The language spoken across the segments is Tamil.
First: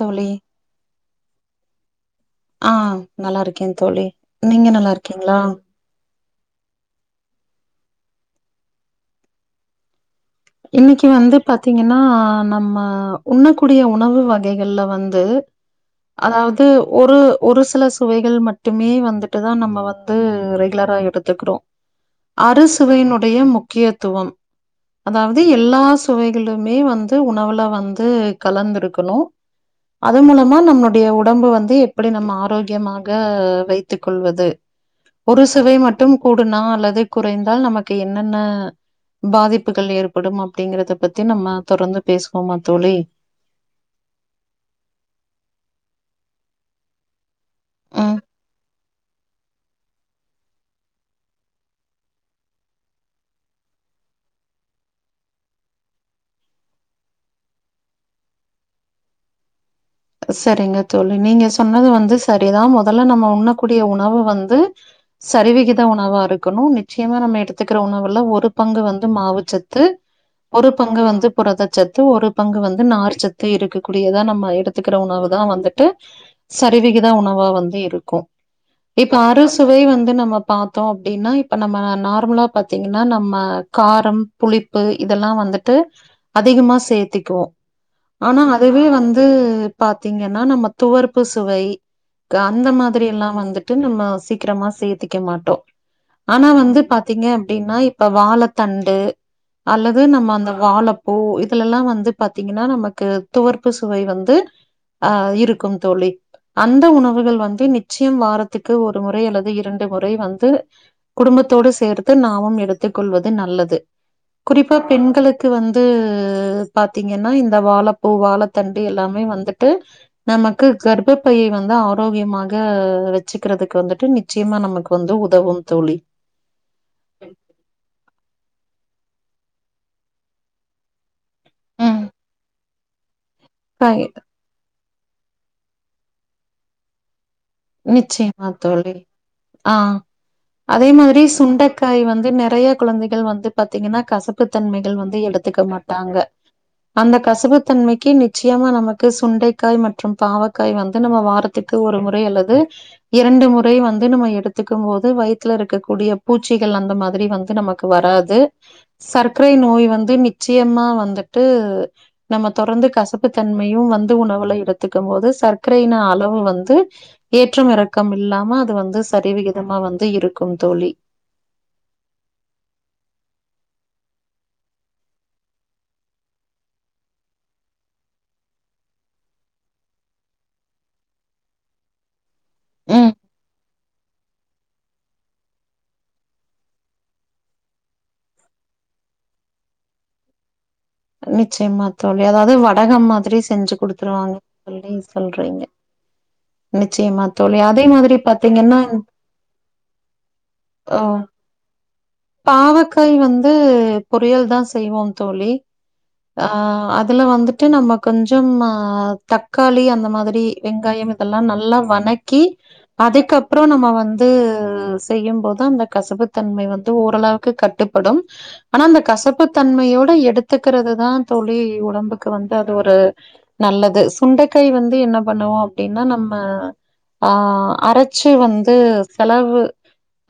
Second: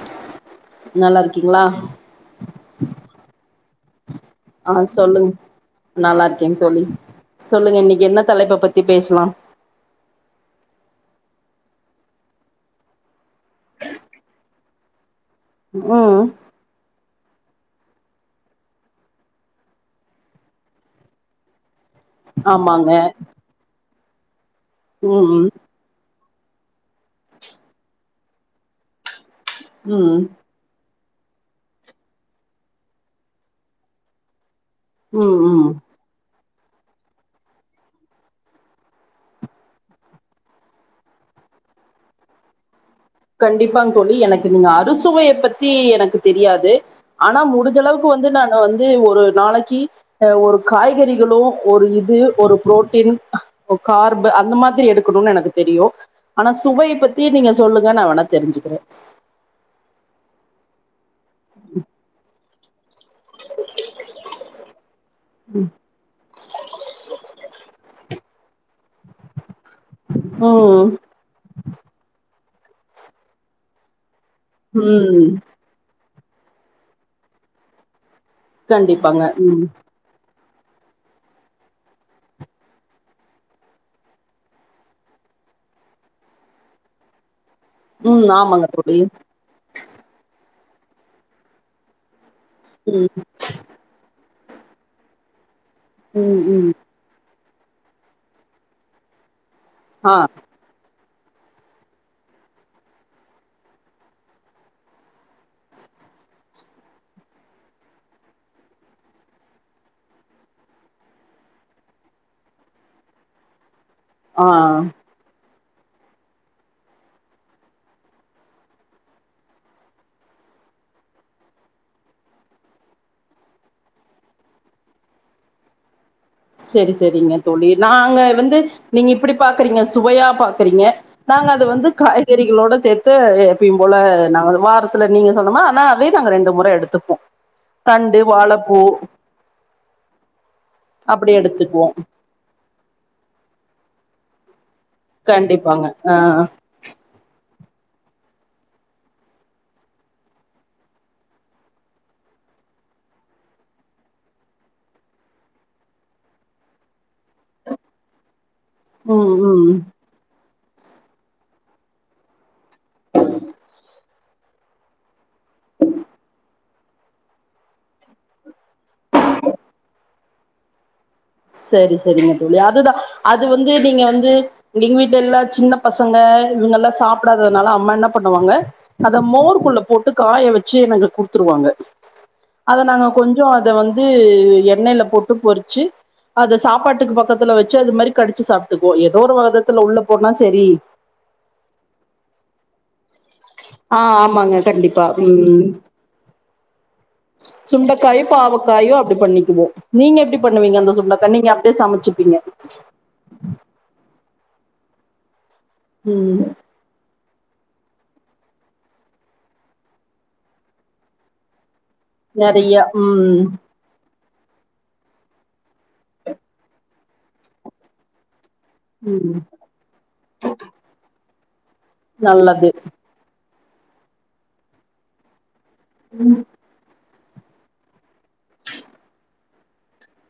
தோழி நல்லாருக்கீங்ளா ஆ நல்லாருக்கே தோழி நீங்க நல்லாருக்கீங்ளா நல்லாருக்கேங் தோழி சொல்லுங்க இன்னக்கி என்ன தலைப்ப பத்தி பேசலாம் இன்னக்கி வந்து பாத்தீங்கன்னா நம்ம உண்ணக்கூடிய உணவு வ கைகள்ல வந்து ம் அதாவது து ஒரு ஒரு சில சுவைகள் மட்டுமே வந்துட்டு தா நம்ம வந்து ரெகுலரா எடுத்துக்குறோ அறு ஆமாங்க சுவையின் உடைய முக்கியத்துவம் ம் அதாவது ம் எல்லா சுவைகளுமே வந்து உணவுல வந்து கலந்துருக்கணு ம் அது மூல மா நம்முடைய உடம்பு வந்து எப்டி நம்ம ஆரோக்கியமாக வைத்துக் கொள்வது ம் ஒரு ம் சுவை மட்டும் கூடுனா அல்லது குறைந்தால் நமக்கு என்னென்ன பாதிப் புகள் ஏற்படும் அப்டிங்கிறத பத்தி நம்ம தொடர்ந்து பேசுவோம்மா தோழி கண்டிப்பாங் தோழி எனக்கு நீங்க அறுசுவைய பத்தி எனக்கு தெரியாது ஆனா முடுஞ்சளவுக்கு ம் வந்து நானு வந்து ஒரு நாளக்கி அ ஒரு காய்கறிகளு ஒரு இது ஒரு புரோட்டீன் இப்ப கார்பு அந்த மாதிரி எடுக்கணுனு எனக்கு தெரியு ஆனா சுவைய பத்தி நீங்க சொல்லு ங்க நா வேனா தெருஞ்சுக்கிறே சரிங்க தோழி நீங்க சொன்னது வந்து சரி தா முதல்ல நம்ம உண்ணக்கூடிய உணவு வந்து சரிவிகித உணவா இருக்கணு நிச்சயமா நம்ம எடுத்துக்கிற உணவுல ஒரு பங்கு வந்து மாவு சத் து ஒரு ம் பங்கு வந்து புரதச்சத்து ஒரு பங்கு வந்து நார்ச்சத்து இருக்கக்கூடியதா நம்ம எ டுத்துக்கிற ம் உணவு தா வந்துட்டு சரிவிகித உணவா வந்து இருக்கு இப்ப கண்டிப்பாங்க ம் அறுசுவை வந்து நம்ம பா த்தோ அப்டின்னா இப்ப நம்ம நார்மலா பாத்தீங்கன்னா நம்ம காரம் புளிப்பு இதல்லா வந்துட்டு அதிகமா சேர்த்திக்குவோ ம் ஆனா ஆமாங்க அதுவே தோழி வந்து பாத்தீங்கன்னா நம்ம துவர்ப்பு சுவை க அந்த மாதிரி ம் எல்லா வந்துட் டு நம்ம சீக்கிரமா சேத்திக்க மாட்டோ ம் ஆனா ம் வந்து பாத் திங்க அப்டின்னா இப்ப வாழத்தண்டு அல்லது ஆ நம்ம அந்த வாழப்பூ இதுலல்லா வந்து பாத்தீங்கன்னா நமக்கு துவர்ப்பு சுவை வந்து ஆ இருக்குங் தோழி அந்த உணவுகள் வந்து நிச்சியம் வாரத்துக்கு ஒரு முறை அல்லது இரண்டு முறை வந்து குடும்பத்தோடு சேர்த்து நாமும் எடுத்துக் கொள்வது நல்லது ஆ குறிப்பா பெண்களுக் க்கு வந்து பாத்தீங்கன்னா இந்த வாழப்பூ வாழத்தண்டு எல்லாமே வந்துட்டு நமக்கு கர்பப்பைய வந்து ஆரோக்கியமாக வச்சிக்கிறதுக்கு வந்துட்டு நிச் சீமா நமக்கு வந்து உதவும் தோழி செரி செரிங்க தோழி நாங்க வந்து நீங்க இப்படி பாக்கறீங்க சுவையா பாக்கறீங்க நாங்க அது வந்து ம். காய்கறிகளோட சேத்து எப்பயும் போல ரைட். நா வாரத் த்துல நீங்க சொன்னம்மா ஆனா அதயு நாங்க ரெண்டு முற எடுத்துப்போ தண்டு நிச்சயமா வாழப்பூ தோழி. ஆ அதே மாதிரி அப்டி எடுத்துக்குவோ சுண்டைக்காய் வந்து நெறைய குழந்தைகள் வந்து பாத்தீங்கன்னா கசப்பு தன்மைகள் வந்து எடுத்துக்க கண்டிப்பாங்க ஆ மாட்டாங்க அந்த கசப்புத்தன்மைக்கு நிச்சயமா நமக்கு சுண்டைக்காய் மற்றும் பாவக்காய் வந்து நம்ம வாரத் துக்கு ஒரு முறை அல்லது இரண்டு முறை வந்து நம்ம எடுத்துக்கும் போது வயித்துல இருக்கக் கூடிய பூச்சிகள் அந்த மாதிரி வந்து நமக் க்கு வராது ம் சர்க்கரை ம் நோய் வந்து நிச்சியமா வந்துட்டு நம்ம தொடர்ந்து கசப்புத்தன்மையு வந்து உணவுல எடுத்துக்கும் போது சர்க்கரையின் அளவு வந்து ஏற்றம் இறக்கம் இல்லாம அது வந்து சரிவிகிதமா வந்து இருக்கும் தோழி சேரி சேரிங்க தோழி அதுதா அது வந்து நீங்க வந்து எங்க வீட்டுல எல்லா சின்னப் பசங்க இவுங்கெல்லா சாப்பிடாததுனால அம்மா என்ன பண்ணுவாங்க அத மோருக்குள்ள போட்டு காய வெச்சு எனக்கு குடுத்துருவாங்க அத நாங்க ம். கொஞ்சோ அத வந்து எண்ணெய்ல போட்டு பொறிச்சு அத சாப்பாட்டுக்கு பக்கத்துல வெச்சு அது மாரி கடிச்சு சாப்ட்டுக்குவோ எதோ ஒரு வதத்துல உள்ள போனா செரி நிச்சயமா தோழி அதாவது வடகம் மாதி ஆ ஆமாங்க கண்டிப்பா சொல்றீங்க. ம் நிச்சயமா தோழி. அதே மாதிரி சுண்டக்காயு பாத்தீங்கன்னா, பாவக்காயு அப்புடி பண்ணிக்குவோ நீங்க எப்புடி பண்ணுவீங்க அந்த சுண்டைக்கா நீங்க அப் டியே சமச்சுப்பிங்க டக்காய் வந்து பொரியல்தா செய்வோ தோழி ம் ஆ அது இதுல வந்துட்டு நம்ம கொஞ்சமா தக்காளி அந்த மாதிரி வெங்காயம் இதெல்லா நல்லா வனக் கி நெறைய ம் அதுக்கப்ரோ நம்ம வந் து செய்யும்போது அந்த கசப்புத்தன்மை வந்து ஓரளவுக்கு கட்டுப்படும் ஆனா அந்த ம் கசப்புத் தன்மையோட எடுத்துக்கறதுதா தோழி உடம்புக்கு வந்து நல்லது அது ஒரு நல்லது சுண்டைக்காய் வந்து என்ன பண்ணுவோ அப்டின்னா நம்ம ஆ அரை ச்சு வந்து செலவு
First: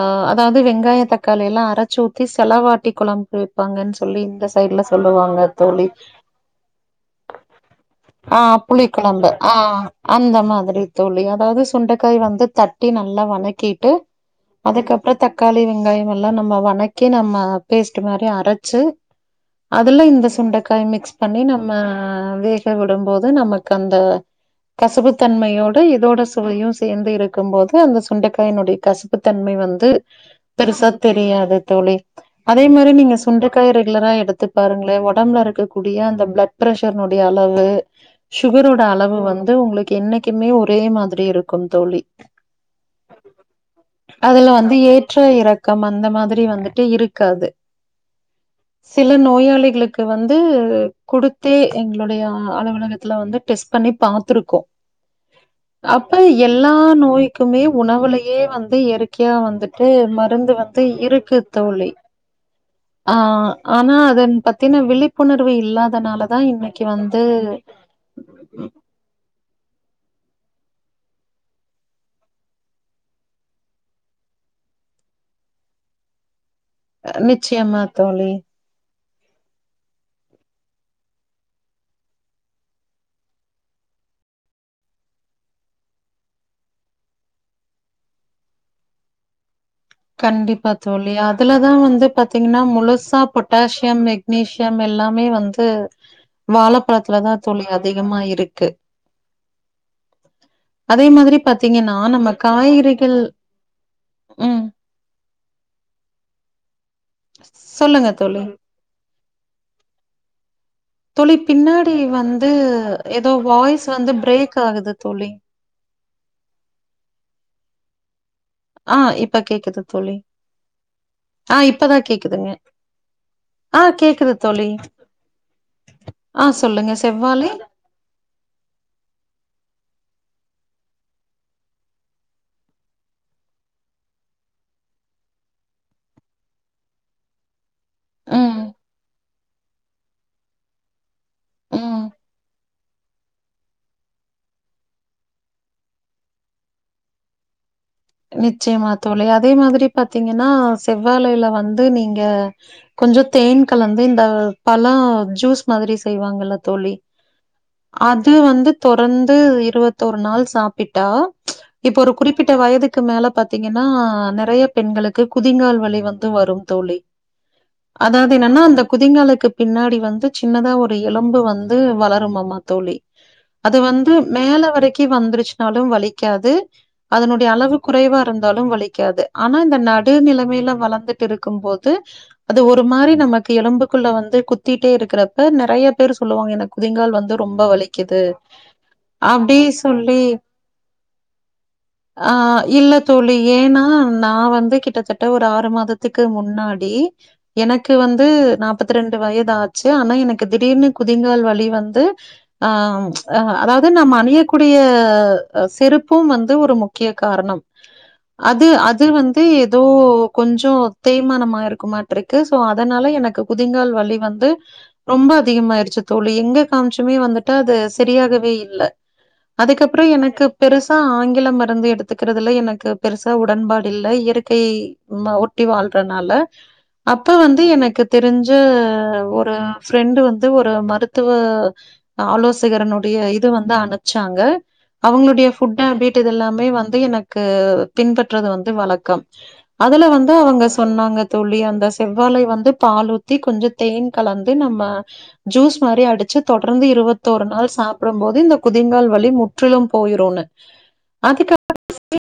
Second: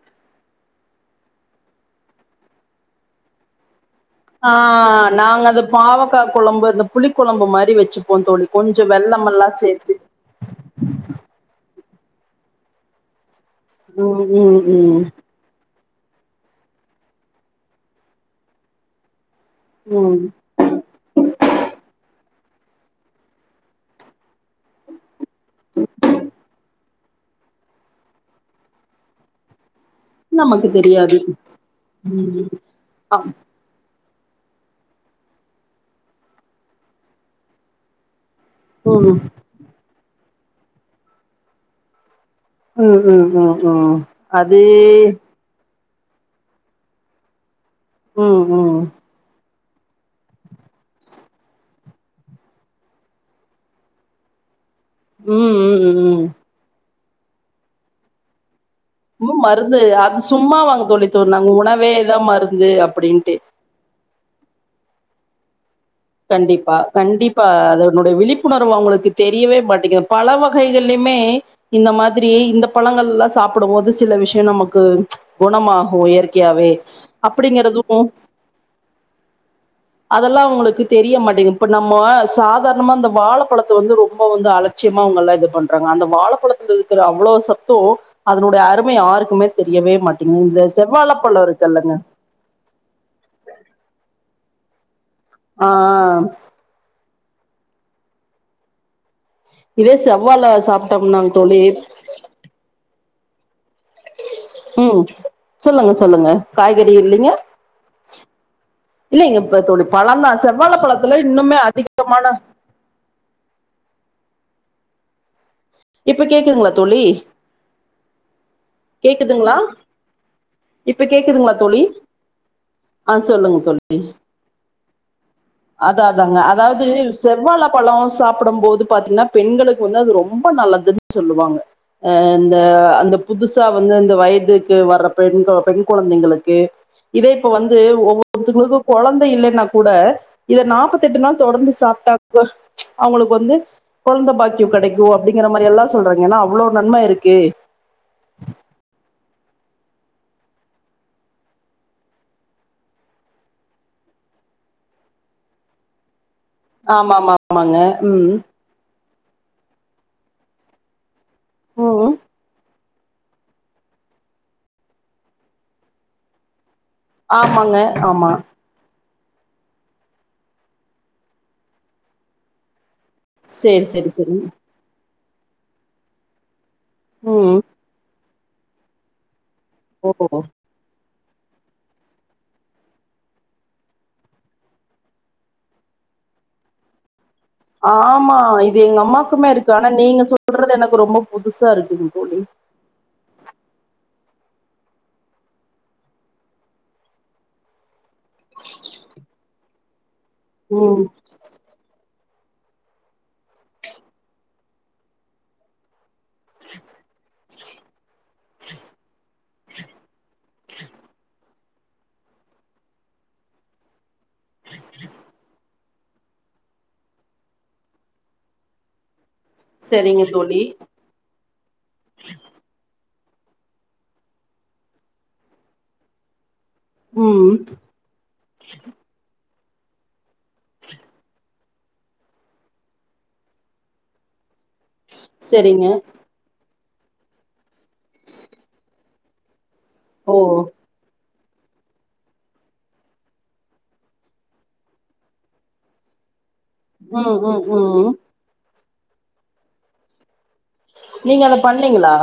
ஆ அதாவது வெங்காய தக்காளி எல்லா அரச்சூத்தி செலவாட்டி குழம்பு வெ ப்பாங்கன்னு சொல்லி இந்த ஆ சைட்ல நாங்க அத பாவக்கா கொழம்பு அதுலா புளி கொழம்பு மாரி வெச்சுப்போ ஆ தோழி கொஞ்சோ புளிக்குழம்பு வெள்ளமெல்லா ஆ சேத்து அந்த மாதிரி தோழி அதாவது சுண்டக்காய் வந்து தட்டி நல்லா வனக் கீட்டு ம் ம் ம் அதுக்கப்ரோ தக் தக்காளி வெங்காயமெல்லா நம்ம வணக்கி நம்ம பேஸ்ட் மாரி அரச்சு அதுல ம் இந்த சுண்டக்காய் மிக்ஸ் பண்ணி நம்ம வேக விடும்போது நமக்கந்த கசப்பு தன்மையோட இதோட சுவையு சே சேந்து இருக்கும் போது அந்த சுண்டக்காயினுடய கசப்பு தன்மை வந்து பெருசா தெரியாது தோழி ம் அதே மாரி நீங்க ஆ சுண்ட காய் ரெகுலரா எடுத்துப் பாருங்ளே ஒடம்புல இருக்கக்கூடிய அந்த பிளட் பிர்ஷர்னுடைய அளவு சுகரோட ம் அளவு வந்து உங்களுக்கு என்னைக்குமே ஒரே மாதிரி இருக்கு தோழி ம் ம் ம் ம் அது கம் அந்த மாதிரி வந்துட்டு இருக்காது ம் ம் சில நோயாளிகளுக்கு வந்து குடுத்தே எங்களுடைய அலுவலகத்துல வந்து டெஸ்ட் பண்ணி பாத்ருக்கோ ம் ம் அப்ப ம் எல்லா நோய்க்குமே உணவுலயே வந்து இருக்கு ம் மருந்து அது சும்மா வாங்கத் தோழி துர் இருக்கு தோழி உணவேதாம் மருந்து அப் ஆ ஆனா அதன் பத்தின விழிப்புணர்வு இல்லாதனாலதா இன்னைக்கு வந்து ன்னுடைய விழிப்புணர்வு அவுங்களுக்குத் தெரியவே மாட்டிக்க பல வகைகள்லியுமே இந்த மாதிரி இந்தப் பழங்கள்லா சாப்ட போது சில விஷ்யோ நமக்கு குணமாகு இயற்கையாவே நிச்சயமா அப்டிங்கறதுக்கு தோழி அதெல்லா உங்குளுக்கு தெரிய மாட்டேங்க்கு இப்ப நம்ம சாதாரணமா இந்த வாழப்பழத்த வந்து ரொம்ப வந்து அலட்சியமா அவுங்கல்லா இது பண் ட்றங்க அந்த வாழப்பழத்தல இருக்கிற அவ்ளோ சத்து அதனுடைய அருமை யாருக்குமேத் தெரியவே மாட்டீங்கு இந்த செவ்வாழப் பழ இருக்குல்லங்க திங்னா முழுசா பொட்டாசியம் மெக்னீசியம் எல்லாமே வந்து ஆஹ் வாழப்பழத்லதா தோழி அதிகமா இருக்கு இதே செவ்வாழை அதே சாப்பிட்டோம்னாங்க மாதிரி தோழி பாத்தீங்கனா நம்ம காய்கறிகள் ம் சொல்லுங்க சொல்லுங்க காய்கறி இல்லிங்க சொல்லுங்க தோழி இல்லைங்க இப்ப தோழி பழந்தா செவ்வாழப் பழத் தோழி பின்னாடி வந்து எதோ வாய்ஸ் வந்து பிரேக் ஆகுது தோழி இப்ப கேக்குதுங்ளா தோழி ஆ இப்ப கேக்குதுங்களா கேக்குது தோழி இப்ப கேக்குதுங்களா ஆ தோழி இப்பதா கேக்குதுங்க ஆஹ் சொல்லுங்க ஆ கேக்குது தோழி அதா அதாங்க ஆ அதாவது சொல்லுங்க செவ்வாழை செவ்வாழப் பழோ சாப்டம்போது பாத்தீங்னா பெண்களுக்கு வந்து அது ரொம்ப நல்லதுன் சொல்லுவாங்க அ இந்த அந்தப் புதுசா வந்த இந்த வயதுக்கு வர்றப் பெண் கொ பெண் கொழந்தைங்களுக்கு இதே இப்ப வந்து ம், ஒவ்வொருத்தங்களுக்கு கொழந்த இல்லைனா கூட இத நாப்பத்தெட்டு நாள் தொடர்ந்து ம். சாப்டாக்க அவுங்களுக்கு வந்து கொழந்த பாக்யோ கெடைக்கு அப்டிங்கிற மாரி எல்லா சொல்றாங்க எனா அவ்ளோ நன்ம இருக்கு நிச்சயமாத் தோழி அதே மாதிரி பாத்தீங்கனா செவ்வாழைல வந்து நீங்க கொஞ்சோ தேன் கலந்து இந்த பழோ ஜூஸ் மாதிரி செய்வாங்கல்லத் தோழி ஆமா ஆமா ஆமாங்க அது ம் வந்துப் தொடர்ந்து இருவத்தோரு நாள் சாப்பிட்டா இப்போ ஒரு ம் குறிப்பிட்ட வயதுக் க்கு மேல பாத்தீங்கன்னா நெறையப் பெண்களுக்கு குதிங்கால் வலி வந்து வரும் தோழி ஆமாங்க ஆமா அதாவது என்னன்னா அந்த குதிங்காலுக்குப் பின்னாடி வந்து சின்னதா ஒரு எலும்பு வந்து வளருமாமா தோழி அது சரி வந்து சரி சரி மேல வரைக்கு வந்துருச்சுன்னாலு வலிக்காது அதனுடைய ம் அளவுக் குறைவா இருந்தாலு வலிக்காது ஆனா இந்த நடு ஓ நிலமைல வளந்துட்டு இருக்கும்போது அது ஒரு மாரி நமக்கு எலும்புக்குள்ளே வந்து குத்திட்டே இருக்கிறப்ப நெறையப் பேரு சொல்லுவாங்க எனக் குதிங்கால் வந்து ரொம்ப வலிக்குது." ஆமா இது எங்க அம்மாக்குமே அப்படி இருக்கு ஆனா நீங்க சொல்லி சொல்றது எனக்கு ரொம்ப புதுசா இருக்குங் தோழி இல்லத் தோழி ஏனா நா வந்து கிட்டத்தட்ட ஒரு ஆறு மாதத்துக்கு முன்னாடி எனக்கு வந்து நாப்பத்ரெண்டு வயதாக் ச்சு ஆனா எனக்கு திடீர்னு ம் குதிங்கால் வலி வந்து ஆம் அ அதாவது நம் அணியக்கூடிய அ செருப்பும் வந்து ஒரு முக்கிய காரணம் அது அது வந்து ஏதோ கொஞ்சோ தேய்மானமா இருக்குமாட் யிட்டுருக்கு சோ அதனால எனக்கு குதிங்கால் வலி வந்து ரொம்ப அதிகமாயிருச்சு த் தோழி எங்க காமிச்சுமே வந்துட்டு அது சரியாகவே இல்லே அதுக்கப்பறோ சரிங்க எனக்கு தோழி பெருசு ஆ ஆங்கில மருந்து எடுத்துக்கிட் ங்கிறதுல எனக்கு பெருசா உடன்பாடு இல்லை இயற்கைய ஒட்டி வாழ்றனால அப்ப ம் வந்து எனக்கு தெரிஞ்ச ஒரு ஃப்ரெண்டு் வந்து ஒரு மருத்துவ ஆலோசகரினுடைய இது வந்து அனுப்ச்சாங்க அவங்களுடைய ஃபுட் சரிங்க ஹாபீட் இது எல்லாமே வந்து எனக்கு பின்பற்றுறது வந்து வழக்கம் அதுல வந்து ஓ அவங்க ஸ் சொன்னாங்க தோழி அந்த செவ்வாழை வந்து பால் ஊத்தி கொஞ்சோ தேன் கலந்து நம்ம ஜூஸ் மாரி அடிச்சு தொடர்ந்து ம் இருவத்தோரு ம் நாள் ம் சாப்டும்போது இந்த குதிங்கால் வலி முற்றிலு போயிருன்னு நீங்க அதப் பண்ணீங்களா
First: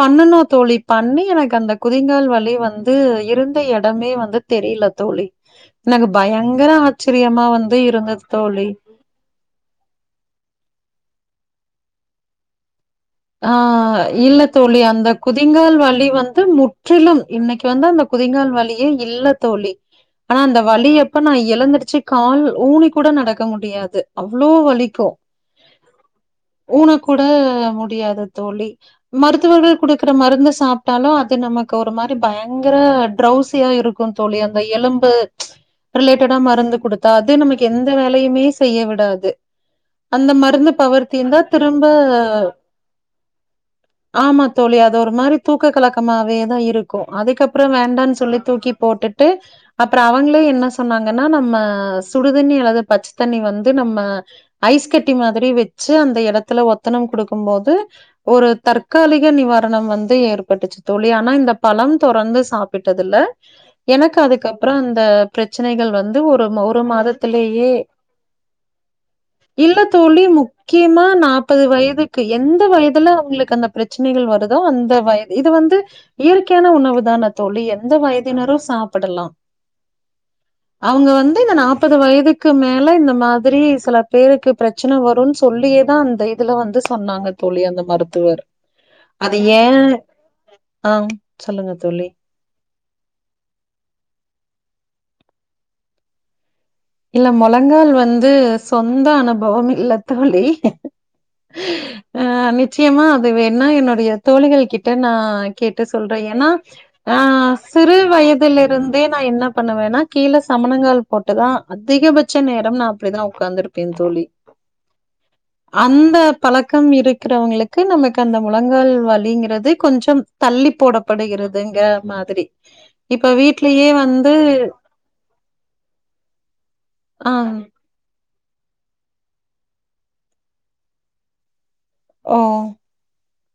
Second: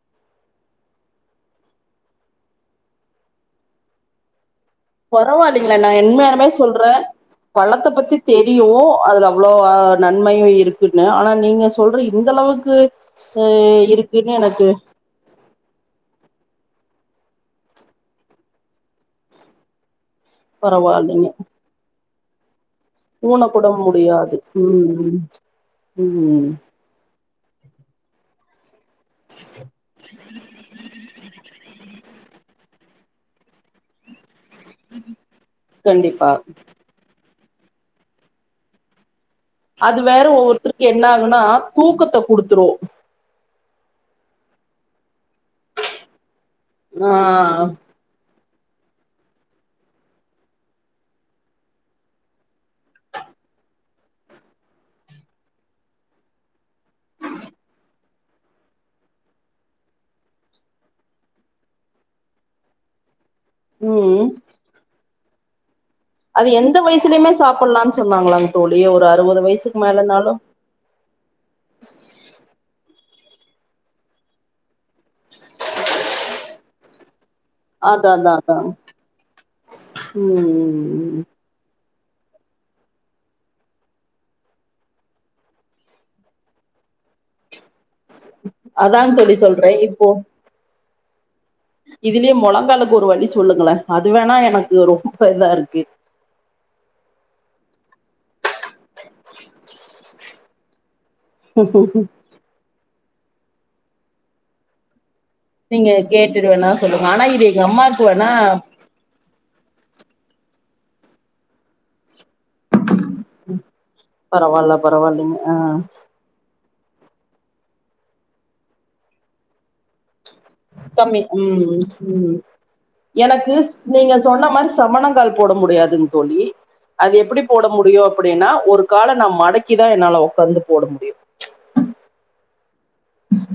பண்ணுனோ தோழி பண்ணி எனக்கு அந்த குதிங்கால் வலி வந்து இருந்த எடமே வந்து தெரியல தோழி. பரவாயில்லீங்களே நா எனக்கு என்மனமே பயங்கர சொல்றே ஆச்சரியமா வந்து பழத்தப் பத்தி இருந்தது தோழி. தெரியு அதுல அவ்வளோ ஆ நன்மையு இருக்குன்னு ஆனா நீங்க சொல்ற இந்தளவுக்கு ஆ இல்ல தோழி அந்த குதிங்கால் வலி வந்து முற்றிலும் இன்னைக்கு வந்து அந்த குதிங்கால் வலியே இல்ல தோழி ஆனா அந்த வலியப்ப பரவாயில்லைங்க நா எழுந்திருச்சு கால் ஊனி கூட நடக்க ஊனக்கூட முடியாது அவ்வளோ வலிக்கூ ம் ம் ஊன கூட முடியாது தோழி மருத்துவர்கள் குடுக்குற மருந்து சாப்ட்டாலு அது நமக்கு ஒரு மாரி பய ங்கர ட்ரௌசியா இருக்குந்தோழி அந்த எலும்பு கண்டிப்பா ரிலேட்டடா மருந்து குடுத் தாது நமக்கு எந்த வேலையுமே செய்ய விடாது அது வேற அந்த மருந்து ஒவ்வொருத்தருக்கு என்ன பவர் தீர்ந்தா ஆகுன்னா திரும்ப தூக்கத்த குடுத்துரு ஆமா தோழி அது ஒரு மாரி தூக்க கலக்கமாவேதா இருக்கு ஆ அதுக்கப்பறோ வேண்டான்னு சொல்லி தூக்கி போட்டுட்டு அப்பறோ அவங்களே என்ன சொன்னாங்கன்னா நம்ம சுடுதண்ணி அல்லது பச்ச தண்ணி வந்து நம்ம ஐஸ் கட்டி மாதிரி வச்சு அந்த எடத்துல ஒத்தனம் குடுக்கும் போது ஒரு தற்காலிக நிவாரணம் வந்து ஏற்பட்டுச்சு தோழி ஆனா இந்த பழம் தொடர்ந்து சாப்பிட்டதுல எனக்கு ம் அதுக்கப்பறோ இந்த பிரச்சனைகள் வந் து ஒரு அது எந்த ஒரு வயசுலயுமே மாதத்திலேயே சாப்புட்லான்னு சொன்னாங்களாங்க தோழி ஒரு அறுவது வயசுக்கு இல்ல தோழி மேலனாலு முக் கியமா நாற்பது வயதுக்கு எந்த வயதுல அவங்களுக்கு அந்த பிரச்சனைகள் வருதோ அந் த வயது இது வந்து இயற்கையான உணவு தான தோழி எந்த அதா அதா வயதினரு அதா சாப்பிடலா அவங்க ம் வந்து இந்த நா பது வயதுக்கு மேல இந்த மாதிரி சில பேருக்கு பிரச்சனை வரும்னு சொல்லியேதா அந்த இதுல வந்து சொன்னாங்க தோழி அந்த மருத்துவர் அதாங் தோழி அது ஏ சொல்றே இப்போ ஆ சொல்லுங்க தோழி இதுலயே மொளங்காலுக்கு ஒரு வழி சொல்லுங்களே அது வேணா எனக்கு ரொம்ப இதாருக்கு இல்ல மொழங்கால் வந்து சொந்த அனுபவம் இல்லத்தோழி அ நிச்சயமா அது வேணா என்னுடைய தோழிகள் கிட்ட நா கேட்டு நீங்க சொல்றே ஏன்னா கேட்டுட்டு வேணா சொல்லுங்க ஆ ஆனா இது எங்க சிறு அம்மாக்கு வேணா வயதுலருந்தே நா என்ன பண்ணுவேன்னா கீழ சமணங்கால் போட்டுதா அதிகபச் ச்ச நேரம் நா அப்டிதா உக்காந்துருப்பே தோழி பரவால்ல பரவால்லைங்க ஆ அந்த பழக்கம் இருக்கிறவங்களுக்கு நமக்கு அந்த முழங்கால் வழிங்கிறது கொஞ்சம் தள்ளி சமி ம் போடப்படுகிறதுங்க ம் மாதிரி இப்ப எனக்கு ஸ் வீட்லயே நீங்க வந்து சொன்ன மாரி சமணங்கால் போட முடியாதுங் தோழி அது ஆ எப்டி போட முடியு அப்டின்னா ஒரு கால நா மடக்கி தா என்னால உக்காந்து போட முடியு அ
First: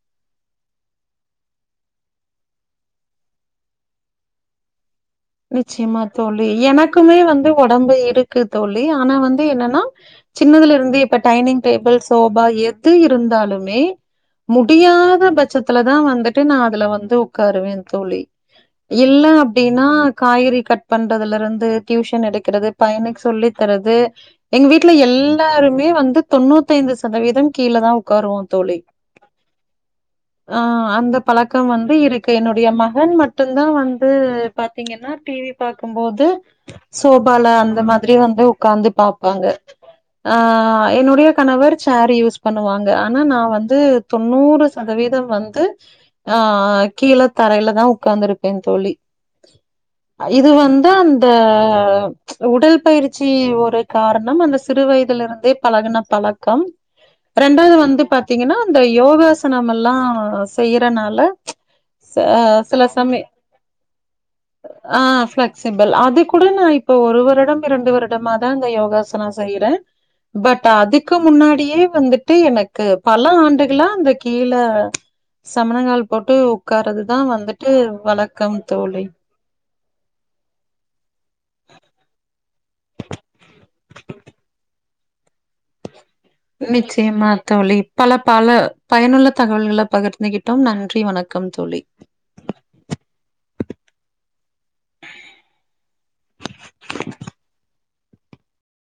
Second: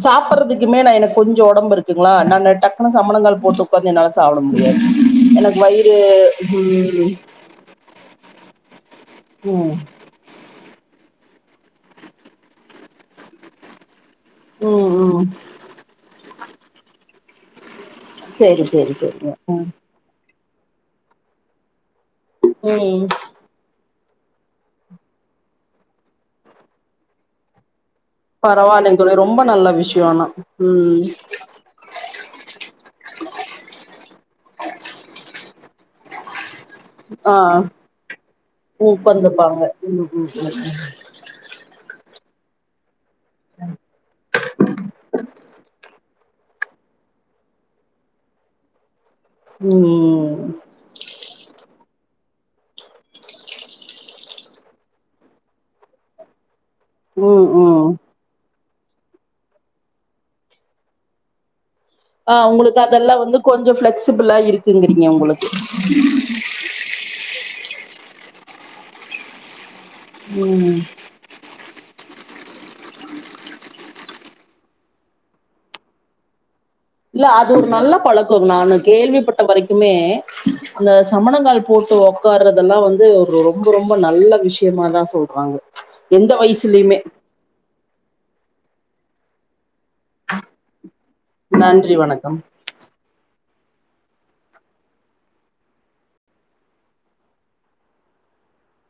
சாப்பட்றுதுக்குமே நா எனக் கொஞ்சோ ஒடம்பு இருக்குங்களா நானு டக்குன்னு சம்மணங்கால் போட்டு உக்காந்து என்னால சாப்ட முடியாது எனக்கு வயிறு நிச்சயமா தோழி ம் எனக்குமே வந்து ஒடம்பு இருக்கு தோழி ஆனா வந்து ம் என்னன்னா சின்னதுல இருந்து இப்ப டைனிங் டேபிள் சோபா எது இருந்தாலுமே ம் ம் முடியாத பட்சத்துலதா வந்துட்டு நா அதுல வந்து உக்காருவே தோழி சேரி சேரி இல்ல சேரிங்க ம் அப்டின்னா காய்கறி கட் பண்றதுல இருந்து டியூஷன் எடுக்கறது ம் பையனுக்கு சொல்லி தரது எங்க வீட்ல எல்லாருமே வந்து தொண்ணூத்தி ஐந்து சதவீதம் கீழ தா பரவால்லைங் தோழி ரொம்ப நல்ல விஷயம் ஆனா ம் பக்கோ வந்து இருக்கு என்னுடைய மகன் மட்டுதா வந்து ப த்தீங்கன்னா டிவி பாக்கும் போது ஆ சோபால அந்த மாதிரி வந்து உக்காந்து பாப்பாங்க உட்காந்துப்பாங்க ம் ஆ ம் என்னுடைய கணவர் சேரு யூஸ் பண்ணுவாங்க ஆனா நான் வந்து தொண்ணூறு சதவீதம் வந்து ஆஹ் கீழ தரையில தா உக்காந்துருப்ப தோழி ம்ம் இது வந்து அந்த உடல் பயிற்சி ஒரு காரணம் அந்த சிறு வயதுல இருந்தே பழகுன பழக்கம் ம் ரெண்டாவது ம் வந்து பாத்தீங்கன்னா இந்த யோகாசனமெல்லா செய்யறனால ஆ உங்களுக்கு சில அதெல்லா சமய வந்து கொஞ்சோ ஃபெளெக்சிபிளா ஆ இருக்குங்கறீங்க உங்களுக் ஃபிளெக்சிபிள் அது கூட நா இப்ப ஒரு வருடம் இரண்டு வருடமா தா இந்த யோகாசனம் செய்ற பட் ம் அதுக் கு முன்னாடியே வந்துட்டு எனக்கு பல ஆண்டுகளா அந்த கீழ சம்மணங்கால் போட்டு உக்காரதுதா இல்ல வந்துட்டு வழக்கம் தோழி இப்ப வரைக்குமே அந்த சம்மணங்கால் போட்டு ஒக்காறதெல்லா வந்து ஒரு ரொம் ரொம்ப ரொம்ப நல்ல விஷயமா தா சொல்றாங்க எந்த வயசுலயுமே நிச்சயமா தோழி பல பல பயனுள்ள தகவல்கள பகிர்ந்துகிட்டோம் நன்றி வணக் நன்றி வணக்கம் [unintelligible] [inaudible]